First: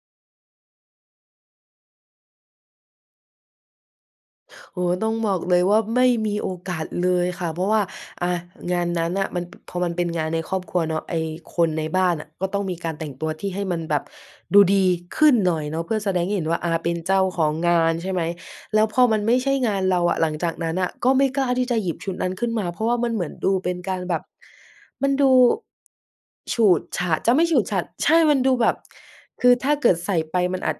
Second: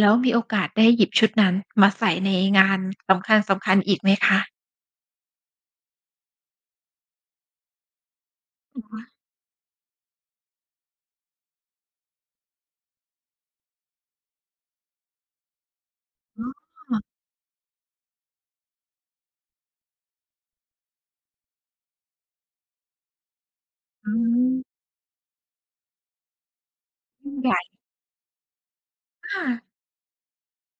แล้วมีโอกาสได้หยิบชุดนั้นมาใส่ในงานสำคัญ ๆ อีกไหมคะ? โอ้โฮ ต้องบอกเลยว่า ไม่มีโอกาสเลยค่ะ เพราะว่า อ่า งานนั้นน่ะ มัน บ พอมันเป็นงานในครอบครัวเนาะ ไอ้คนในบ้านอะก็ต้องมีการแต่งตัวที่ให้มันแบบดูดีขึ้นหน่อยเนาะ เพื่อแสดงให้อเห็นว่า อ่า เป็๋นอ เจ้าของงาน ใช่ไหม แล้วพอมันไม่ใช่งานเราอะ หลังจากนั้นน่ะก็ไม่กล้าที่จะหยิบชุดนั้นขึ้นมา เพราะว่ามันเหมือนดูเป็นการอืแบบ ม มันดูฉูดฉาด ยจิะ่งไม่ใหญฉู่ ดฉาด ใช่ มันดูแบบค่คือะ ถ้าเกิดใส่ไปมันอาจ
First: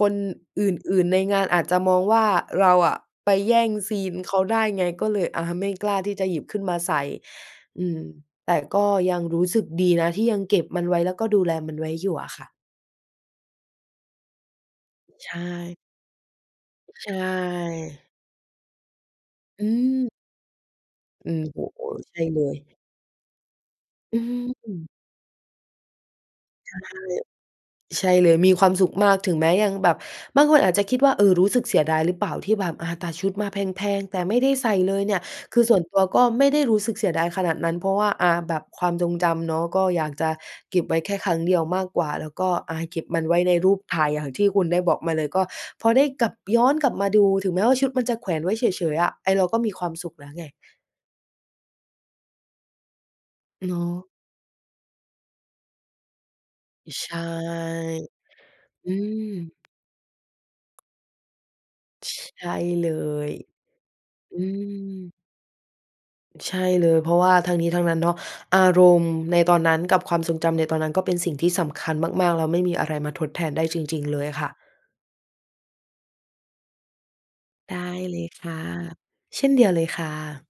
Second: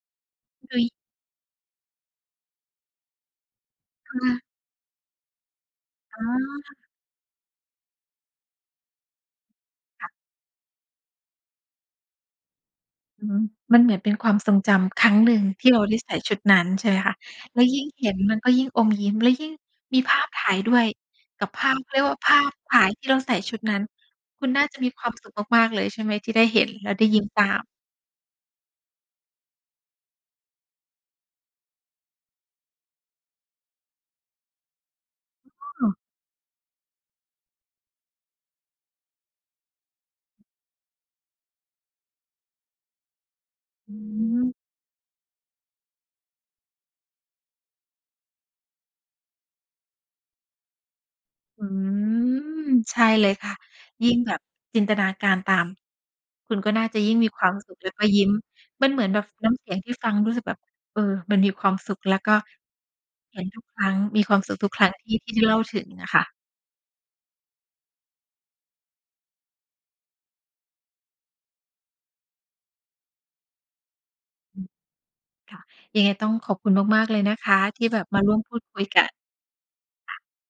คนอื่น ๆ ในงานอาจจะมองว่าเราอะไปแย่งซีคน่เขะ าได้ไง ก็เลยอะไม่กล้าทีอ่๋อ จะหยิบขึ้นค่มะ าใส่ อืม แต่ก็ยังรู้สึกดีนค่ะ ะที่ยังเก็บมันไว้ แล้วก็ดูแลมันไว้อยู่อะค่ะ อืม มันเหมือนเป็นความทรงจำครั้งใหชนึ่งที่เ่ ราได้ใส่ชุดนั้น ใช่ไหมใชคะ แล้วยิ่งเห่ ็นมันก็ยิ่งอมยิ้ม แล้วยิ่งอมีืม ภาพถ่ายด้วย อืกม ับโอภ้าพ โฮ เขาเรียกวใ่ชา ่ภเลาพย ถ่ายที่เราใส่ชุดนั้น อืคุณน่าจะมม ีความสุขมาก ๆ เลยใช่ไหม ที่ได้เห็นใช่ แล้วได้ยิ้มตาม? ใช่เลย มีความสุขมาก ถึงแม้ยังแบบ บางคนอาจจะคิดว่า เออ รู้สึกเสียดายหรือเปล่า ที่แบบ อ่า ตัดชุดมาแพง ๆ แต่ไม่ได้ใส่เลยเนี่ย คือส่อวน้อ ตัวก็ไม่ได้รู้สึกเสียดายขนาดนั้น เพราะว่า อ่า แบบความทรงจำเนาะ ก็อยากจะเก็บไว้แค่ครั้งเดียวมากกว่า แล้วก็ อ่า เก็บมันไว้ในรูปอถ่าย อย่างที่ืม คุณได้บอกมาเลย ก็พอได้กลับ ย้อนกลับมาดู ถึงแม้ว่าชุดมันจะแขวนไว้เฉย ๆ อะ ไอ้เราก็มีความสุขแล้วไง อืม ใช่เลยค่ะ เนายิะ ่งแบบจินตนาการตาม คุณก็น่าจะใชยิ่ง่ มีความสุขแล้วก็ยิ้ม มัอืนเหมือนแบม บน้ำเสียงที่ฟังรู้สึกแบบ เออ มันมีความสุข แล้วก็ใช่เลย เห็นทุกครั้ง มีคอวืามสุขทุกครั้งทม ี่ ที่เล่าถึงอะค่ะ ใช่เลย เพราะว่าทั้งนี้ทั้งนั้นเนาะ อารมณ์ในตอนนั้นกับความทรงจำในตอนนั้น ก็เป็นสิ่งที่สำคัญมาก ๆ แล้วไม่มีอะไรมาทดแทนได้จริง ๆ เลยอะค่ะ อืม ค่ะ ยังไงต้องขอบคุณมาก ๆ เลยนะคะ ไดที่้แบบเลมายร่วมคพู่ะ ดคุยกัน เช่นเดียวเลยค่ค่ะ ะ